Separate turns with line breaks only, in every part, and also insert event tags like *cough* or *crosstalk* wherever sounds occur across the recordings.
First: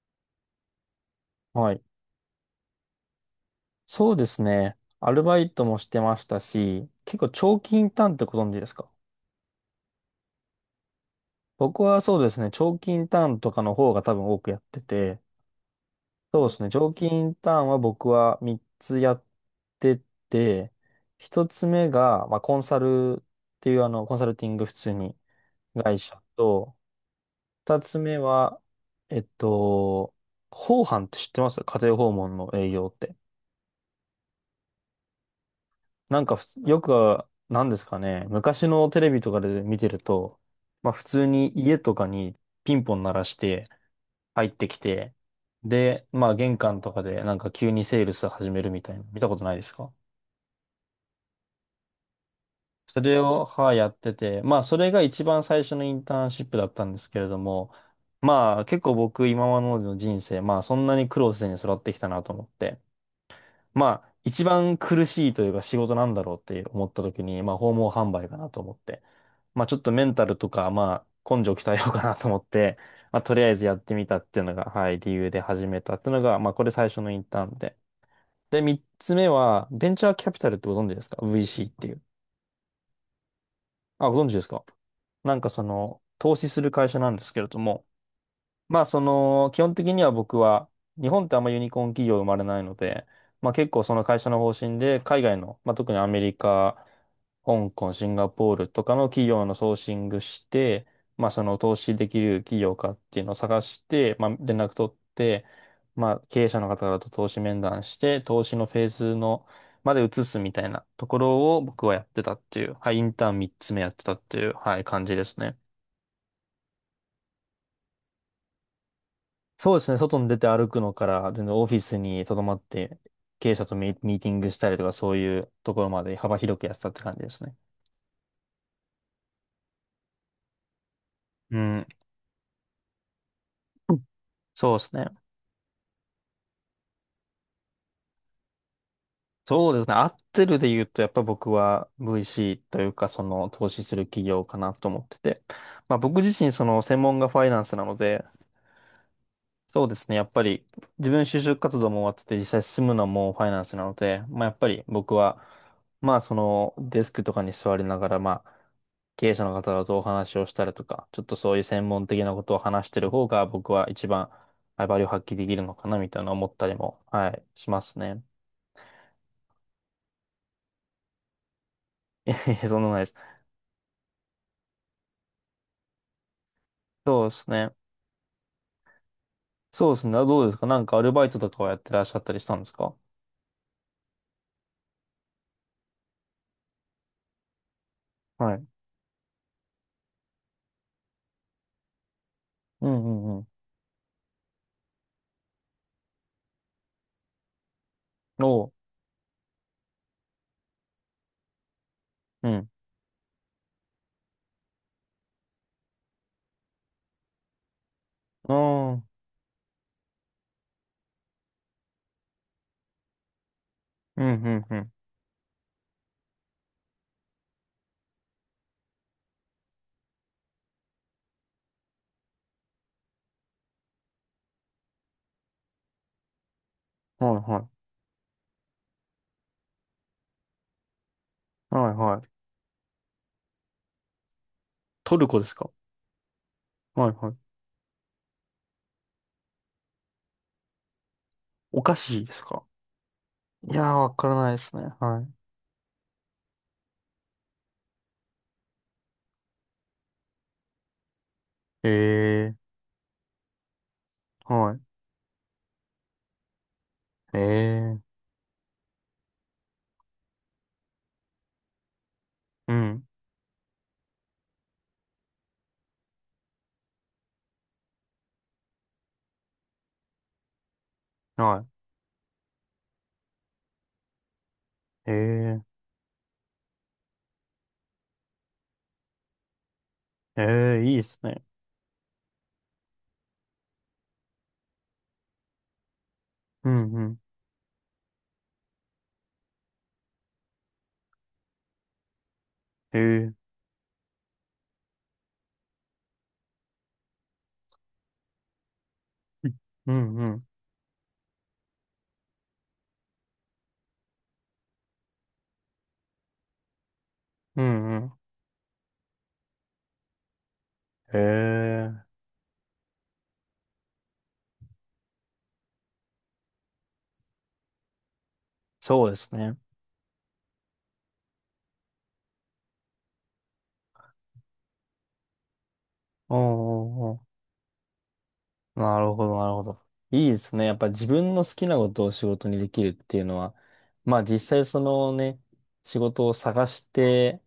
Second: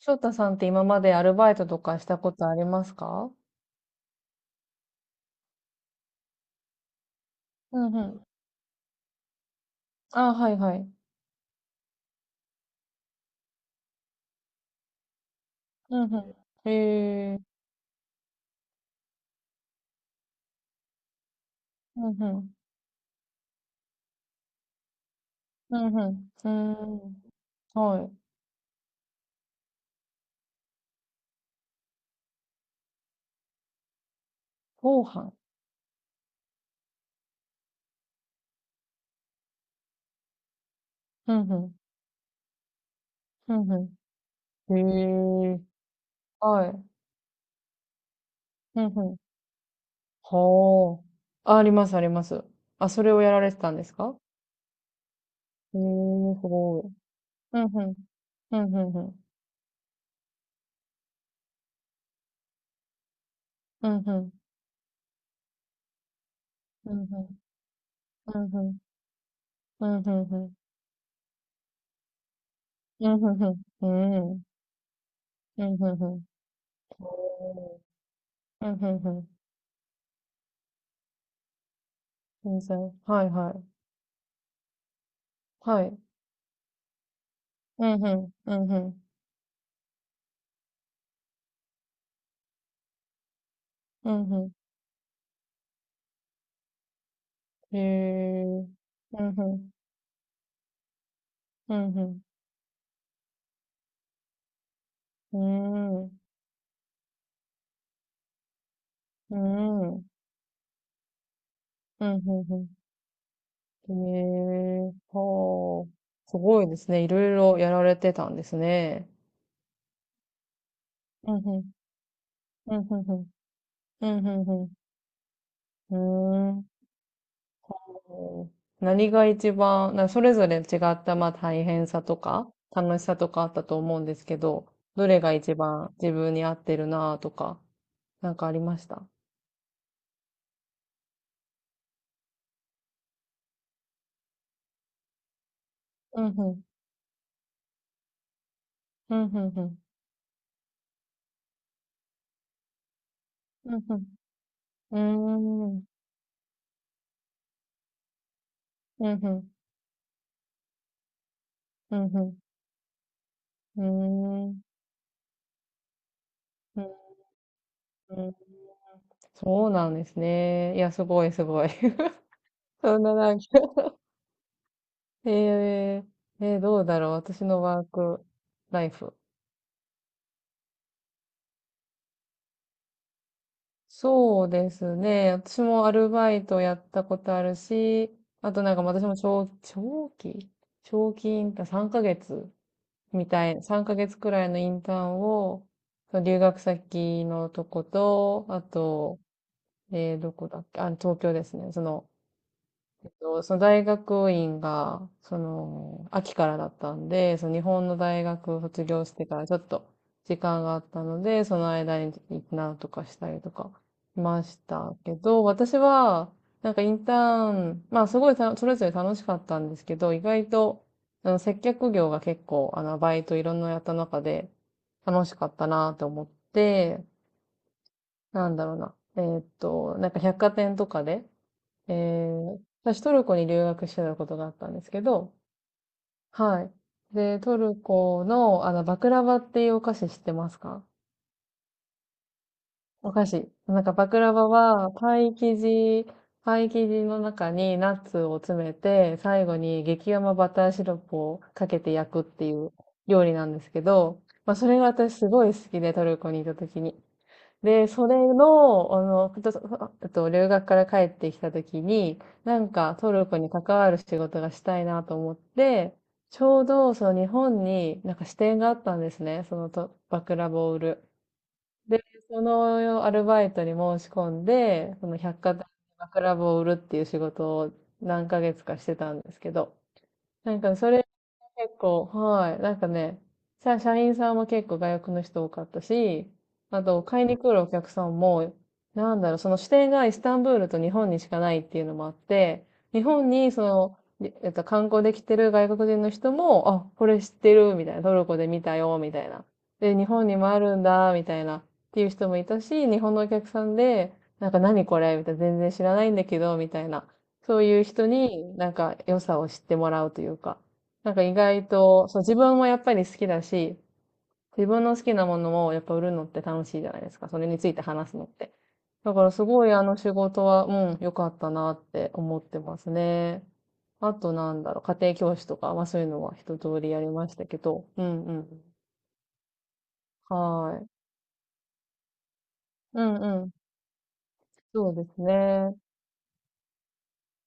翔太さんって今までアルバイト
は
と
い。
かしたことありますか？
そうですね。アルバイトもしてましたし、結構長期
う
イン
んう
ターンっ
ん。
てご存知ですか？
ああ、はいはい。
僕はそうですね、長期インターンとかの方が多分多くやってて、
うんう
そうですね、
ん。
長期イ
へ
ン
え。
ターンは僕は3つやってて、1つ目
うん
が、まあ、
うん。
コンサルっていうコンサルティング普通に
うん
会
う
社
ん。うー
と、
ん。
2つ
はい。
目は、えっと、訪販って知ってます？家庭訪問の営業って。
ご飯。
なんか、よく、なんですかね、昔のテレビとかで見てると、まあ普通
う
に
んうん。
家とかにピンポン鳴らし
う
て
んう
入ってきて、
ん。へえ。
で、まあ玄
は
関
い。
とかでなんか急にセールス始める
う
み
ん
たいな、
う
見た
ん。
ことないですか？
はあ。ありますあります。あ、
そ
それ
れ
をやら
を、
れてた
はい、
んで
や
す
って
か？
て、まあそれが一番最初
へえ、
のインターン
す
シップだっ
ご
たん
い。
ですけれど
うんう
も、
ん。う
まあ
んう
結構
んうん。
僕今までの人生、まあそんなに苦労せずに育ってきたなと思って、ま
うん
あ、
うん。
一番苦しいというか仕事なんだろうって思
う
った
んう
時
ん。
に、まあ、訪問販売か
う
なと
んう
思
ん。
って。まあ、ちょっ
う
と
ん
メ
う
ン
ん
タル
う
と
ん。
か、まあ、根性鍛えようかなと思って、
うん
まあ、と
う
り
ん
あ
う
え
ん。
ずやっ
う
てみ
んう
たっ
んう
てい
ん。
うのが、はい、理由で
う
始
んう
めたっ
んう
ていうの
ん。
が、まあ、これ最初のインターンで。
お
で、
ーうん
三
うん
つ
う
目
ん。
は、ベンチャーキャピタルってご存知ですか？ VC っていう。
全然。はいはい。
あ、ご存知ですか？なんかそ
はい。
の、投資する会社なんですけれども、
うんうん。うんう
まあ、そ
ん。
の、基本的には僕は、日本ってあんまユニコーン企業生まれないので、まあ結構その
う
会社
ん
の方
う
針で、海外の、まあ特にアメリカ、香
ん。へ
港、シンガポール
え。
とかの
う
企
ん
業の
うん。
ソーシングして、まあその投
うん
資でき
う
る企業かっていうのを探して、まあ連絡取って、
ん。うー
ま
ん。
あ経営者の方々と投資面談して、投資のフェーズ
うー
の、まで
ん。
移すみたいなところを僕はやっ
うん
てたっ
う
てい
ん
う、はい、インターン3つ目や
う
っ
ん。
てたっていう、はい、
へえうんうんうんう
感じですね。
んうーんうんうんうんうんへえほう。すごいですね。いろいろやられてたんですね。
そうですね、外に出て歩くのから、
うん
全然
う
オ
ん。
フィスに留まっ
うんう
て、
んうん。
経営者とミ
う
ミー
ん
ティングし
う
た
ん
りとか、そういうところ
う
まで幅
ん。う
広
ー
くやっ
ん。
てたって感じですね。
こう何が一番、それぞれ違ったまあ
う
大
ん。
変さとか楽しさとかあったと
う
思う
ん、
んですけど、
そうです
ど
ね。
れが一番自分に合ってるなとか、なんかありました？
そうですね。合ってるで言うと、やっぱ僕は VC というか、その投資する企業かなと思ってて。まあ僕
うん
自身、
うん。
その専門がファイナンスなので、
うんうんうん。
そうですね。やっぱり自分就職活動も終わってて実際進むのもファイナン
う
ス
ん
なの
う
で、まあやっぱり僕は、
ん。うーん。
まあそのデスクとかに座りながら、まあ
うん
経
う
営者
ん。
の方とお話をしたりとか、ちょっとそういう専
うん
門的な
う
ことを話してる方が僕は一番、
ん。うーん。
はい、バリューを発揮できるのかなみたいな思ったり
う
も、
ん
はい、します
う
ね。
ん。そうなんですね。いや、すごいすごい。
いやい
*laughs*
やそんなことな
そ
い
ん
です。
ななんか、えどうだろう。
そうで
私
す
の
ね。
ワークライフ。
そうですね。あ、どうですか？なんかアルバイトとかはやってらっしゃったりしたんですか？
そうですね。私もアルバイトやったことあるし、あ
は
と
い。
なんか私も長期インターン、3ヶ月
うん
み
うんうん。
たい、3ヶ月くらいのインターンを、その留学先のとこと、あ
おう。
と、どこだっけ、あ、東京ですね。その、
うん。
その大学院が、その、秋からだったんで、その日本の大
あ
学を卒業し
あ。
てからちょっと時間があったので、その間になんとかしたりとかし
うん
ま
う
し
んうん。
たけど、私は、なんかインターン、まあすごいそれぞれ楽しかったんですけど、意外と、接客業が結構、バイトいろんなやった中で楽しかったなと思って、
はいはい。
なんだろうな。なんか百貨店とかで、
はいはい。
私トルコに留学してたことがあったんですけ
トル
ど、
コですか？
はい。
はいは
で、
い。
トルコの、バクラバっていうお菓子知ってますか？
お菓子ですか？
お菓子。
い
な
や
ん
ー、
かバ
わ
ク
か
ラ
ら
バ
ないです
は、
ね。
パ
は
イ生地、パイ生地の中にナッツを詰めて、最後に激甘バターシロップをかけて焼くってい
い。ええ
う料理なんですけど、
ー、
まあ、そ
は
れ
い。
が私すごい好きで、トルコにいた時に。
ええ
で、
ー、
それの、あの、ふとそあえっと、留学から帰ってきたときに、なん
う
か
ん。
トルコに関わる仕事がしたいなと思って、ちょうどその日本になんか支店があったんですね、そのと、バクラボを売ル。
は
で、そのアルバイトに申し込んで、その百貨
い。
店で
ええ
バクラボを売るっていう仕事を何ヶ月かしてたんですけど、
ー、え
なんか
えー、
そ
いいで
れ
すね。
結構、はい。なんかね、社員さんも結構外国の人多かったし、
う
あ
んう
と、
ん。
買いに来るお客さんも、なんだろう、その支店がイスタンブールと日本にしかないっていうのもあって、
え
日
え
本
ー、
にその、りえっと、観光できてる外国人の人も、あ、これ知ってる、みたいな、トルコで見たよ、みたいな。
う
で、日
んう
本に
ん。
もあるんだ、みたいな、っていう人もいたし、日本のお客さんで、なんか何これ、みたいな、全然知らないんだけど、みたいな。そ
う
ういう
んう
人
ん。
になんか良さを知ってもらうというか、なん
え
か意外
え
と、
ー、
そう、自分もやっぱり好きだし、自分の好きなものをやっぱ売るのって楽しいじゃないですか。それについて話すのって。
そう
だ
で
から
す
す
ね。
ごいあの仕事は、うん、良かったなって思ってますね。あとなんだろう、家庭教師とか、まあそういうの
お
は
お
一通りやり
ーお
まし
ー、
たけど、うんうん。
なるほど、なるほど。いいですね。やっ
はー
ぱ
い。
自分の好きなことを仕事にできるっ
う
てい
ん
うの
うん。
は、まあ実際そ
そうで
の
す
ね、
ね。
仕事を探して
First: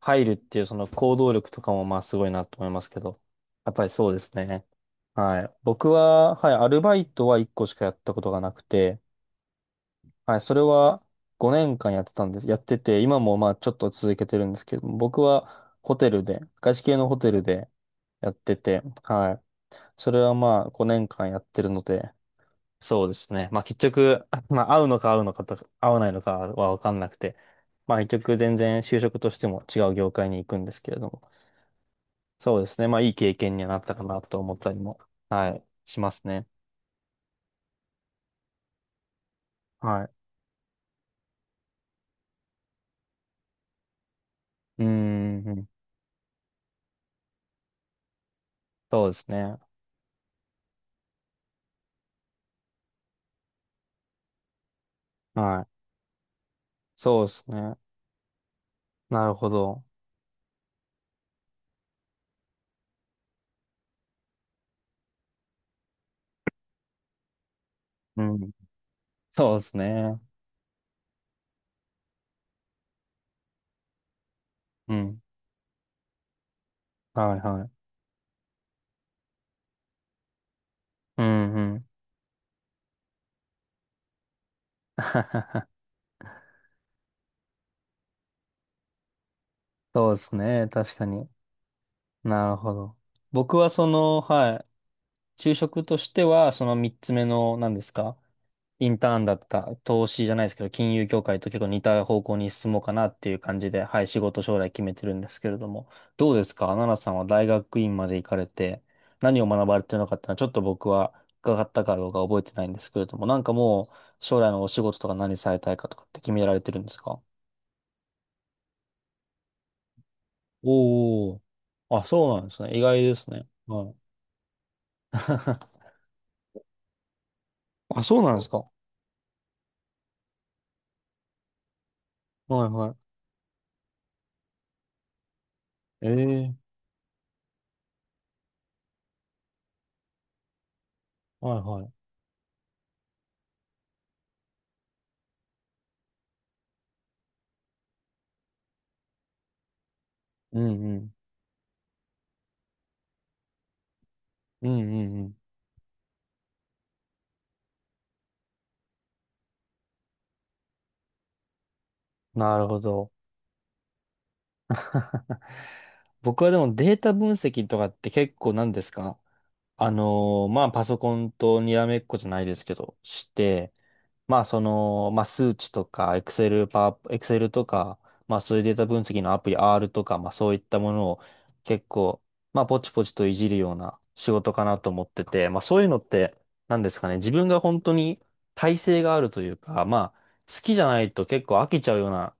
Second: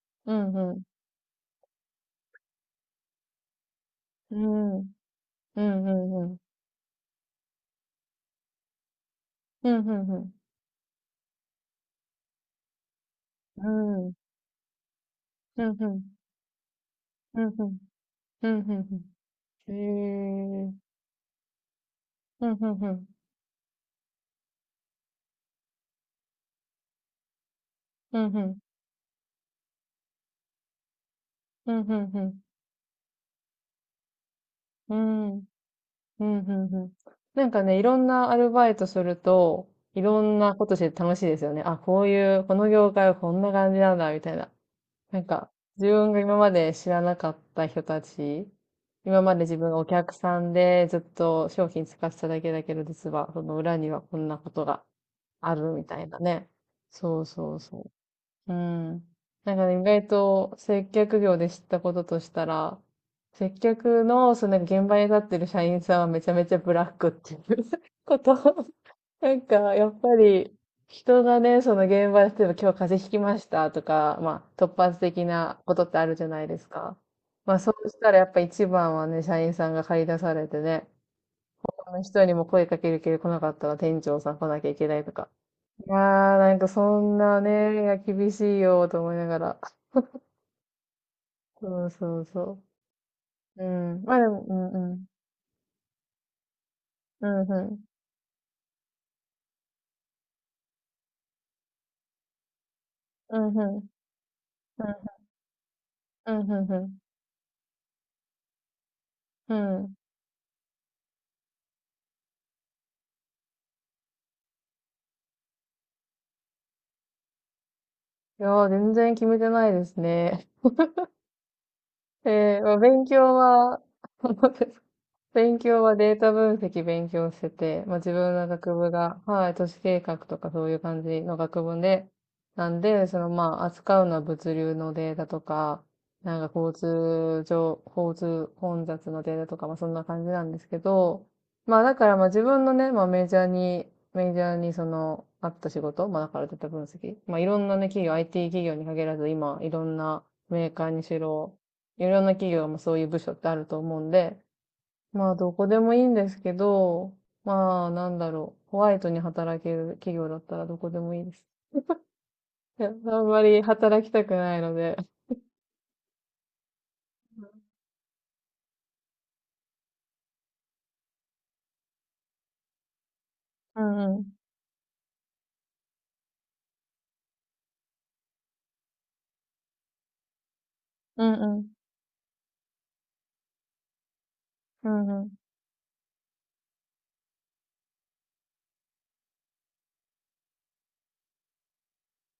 入る
う
っ
ん
ていう
う
そ
ん。
の行動力とかもまあすごいなと思いますけど、やっぱりそうです
う
ね。
ん。うん
はい。
う
僕
んう
は、
ん。
はい、アルバイトは1個しかやったことがなくて、
うんうんうん。
はい、それは5年間やってたんです。やってて、今もまあち
う
ょっと続
ん。
けてるんですけど、僕
う
は
んう
ホ
ん。
テルで、外資系のホテ
う
ル
んう
で
ん。
やっ
う
て
んう
て、
ん
はい。
う
それはま
ん。へ
あ
え。
5年間やってるので、
うんうんう
そう
ん。
ですね。まあ結局、*laughs* まあ合うのかと、合わないのかはわかんなくて、まあ
う
結
ん、
局
う
全
ん。
然就職としても違う業界に行くんですけれども、
うん、うんうん。
そうですね。まあいい経験にはなったかなと思ったり
う
も、
ん、うん、
はい、しま
う
す
ん
ね。
うん。なんかね、いろんなアルバイトすると、い
はい。
ろんなことして楽しいですよね。あ、こういう、この業界はこんな感じなんだ、みたいな。
うー
なんか、
ん、
自分が今まで知らなかった人たち、
そうで
今
す
まで自
ね。
分がお客さんでずっと商品使ってただけだけど、実は、その裏にはこんなことがあ
はい。
るみたいなね。そ
そう
う
です
そう
ね。
そう。うん。
なるほ
なんかね、
ど。
意外と接客業で知ったこととしたら、接客の、そのなんか現場に立ってる社員さんはめちゃめちゃブラックっていう *laughs* こ
う
と。
ん。
なん
そうで
か、
す
やっぱ
ね。
り、人がね、その現場で、例えば今日風邪ひきましたとか、まあ、突
う
発
ん。
的なことってあるじゃないですか。
はい
まあ、
は
そ
い。
うしたらやっぱ一番はね、社員さんが駆り出されてね、
うんうん。
この人にも声かけるけど来なかったら店長さん来なきゃいけないとか。
*laughs*
いやー、なんかそんなね、いや厳しいよと思いながら。
そうですね。確かに。
そうそう
なる
そ
ほど。僕
う。う
はそ
ん。まあ
の、
でも、う
はい。
んうん。
就職としては、その三つ目
うん
の、
う
何で
ん。
すか？インターンだった、投資じゃないですけど、金融業界と結構似た方向に進もうかなってい
う
う
ん
感
う
じで、
ん。
はい、仕事将来決めてる
う
んですけれども、ど
ん
うで
うん
すか？
う
奈々
ん。
さんは大学院まで行かれて、何を
う
学
ん。
ばれ
う
て
ん。
るのかっていうのは、ちょっと僕は伺ったかどうか覚えてないんですけれども、なんかもう、将来のお仕事とか何されたいかとかって決められてるんですか？
いやー、全然決めてないですね。
おー。あ、
*laughs*
そうなんで
え
す
ー、ま
ね。
あ
意外
勉
です
強
ね。
は、
はい。
*laughs* 勉強
*laughs*
はデータ分析勉強してて、まあ、
あ、
自
そうな
分
んで
の
すか。
学部が、はい、都市計画とかそういう感じの学部で、
は
な
い
ん
は
で、そのまあ、扱うのは物流のデータとか、なん
い。え
か
え、
交通混雑のデータとか、まあ、そんな感じなんですけど、
はい
ま
は
あ、だ
い。
からまあ、自分のね、まあ、メジャーにその、あった仕事、まあ、だからデータ分析、まあ、いろんなね、企業、IT 企業に限らず、今、いろんな
う
メー
ん
カー
う
に
ん。
しろ、いろんな企業もそういう部署ってあると思うんで、
うんうんう
まあ、
ん。
どこでもいいんですけど、まあ、なんだろう。ホワイトに働ける企業だったらどこでもいいです。
なるほ
いや、あ
ど。
んまり働きたくないので。
*laughs* 僕はでもデータ分析とかって結構何ですか？まあパソコンとにらめっこじゃないですけど、して、
うんうん。
まあその、まあ数値とか、Excel、パワー、Excel とか、まあそういうデータ分析のアプリ R とか、まあそういったものを
うんうん。
結構、まあポチポチといじるような仕事かな
う
と思っ
ん
て
うん。
て、まあそういうのって何ですかね、自分が本当に耐性があるというか、まあ好きじゃないと結構飽きちゃうような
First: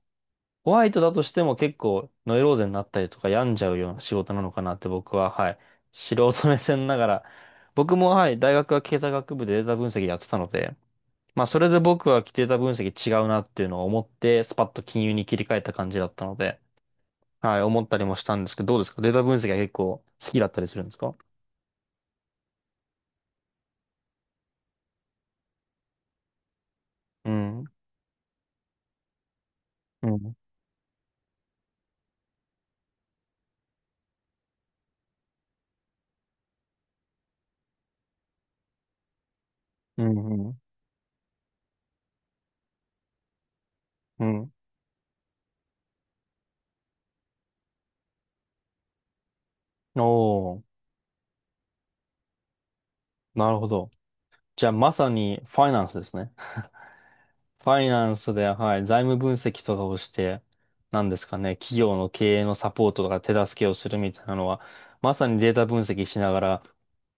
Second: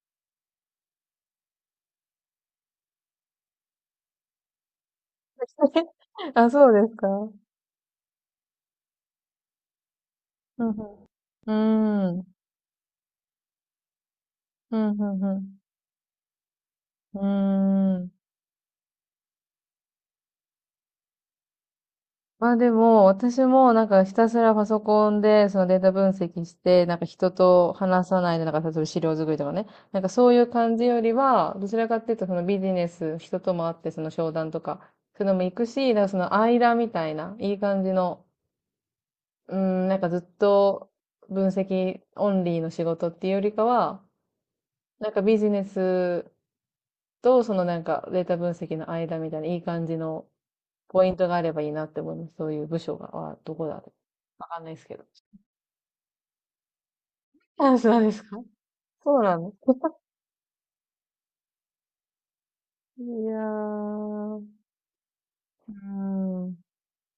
ホワイトだとしても結構ノイローゼになったりとか病んじゃうような仕事なのかなって僕は、はい、素
*laughs*
人
あ、
目
そう
線
で
な
す
が
か。
ら、
うん
*laughs* 僕も、はい、大学は経済学部でデータ分析やってたの
う
で、
ん。う
まあそれで僕
ー
は
ん。
データ分析違うなっていうのを思って、スパッ
う
と
んう
金融
ん
に切
う
り
ん。
替えた感じだったので、
う
はい、思った
ー
り
ん。
もしたんですけど、どうですか？データ分析は結構好きだったりするんですか？
まあでも、私もなんかひたすらパソコンでそのデータ分析して、なんか
う
人
ん、
と話さないで、なんか例えば資料作りとかね、なん
う
かそう
ん、
いう感じよりは、どちらかっていうとそのビジネス、人とも会ってその商談とか、そういうのも行くし、なんかその間みたいな、いい感じの、うん、なん
う
かずっ
ん、うん。
と分析オンリーの仕事っていうよりかは、
うん、
なんかビジネスとそのなんかデータ分析の間みたいな、いい感じ
お
の
ー、
ポイントがあればいいなって思います。そういう部署が、は
な
ど
るほ
こだろ
ど。
う。わかん
じゃ
な
あ
いです
ま
けど。
さにファイナンスですね。フ
あ、
ァイ
そう
ナ
で
ン
す
ス
か。
で、はい、財務
そう
分
なんです。
析とかをして、なんですかね、企業の経営のサポー
*laughs*
ト
い
とか手
や
助けをするみたいな
ー、
のは、まさにデータ
う
分
ー
析しなが
ん、う
ら、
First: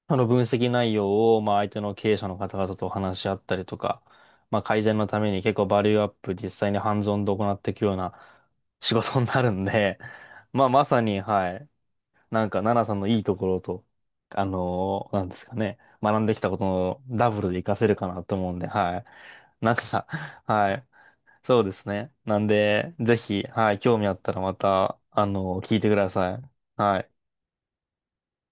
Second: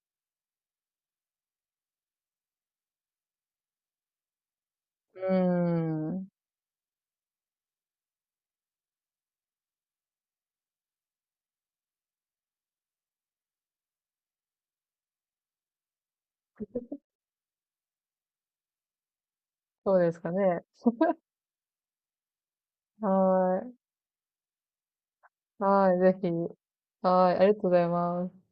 あの分析内容を、まあ相手の経営者の方々と話し合ったりとか、まあ改善のた
ー
めに結構バリューアッ
ん、
プ実際にハンズオンで行っていくような *laughs* 仕事になるんで、まあまさに、はい、なんか奈々さんのいいところと、なんですかね、学んできたことのダブルで活かせるかなと思うんで、はい。なんか、
そうですかね。
はい。そうですね。なんで、ぜひ、
はー
は
い。
い、興味あったらまた、聞い
は
てく
ーい、
だ
ぜひ。
さい。はい。
はーい、ありがとうございます。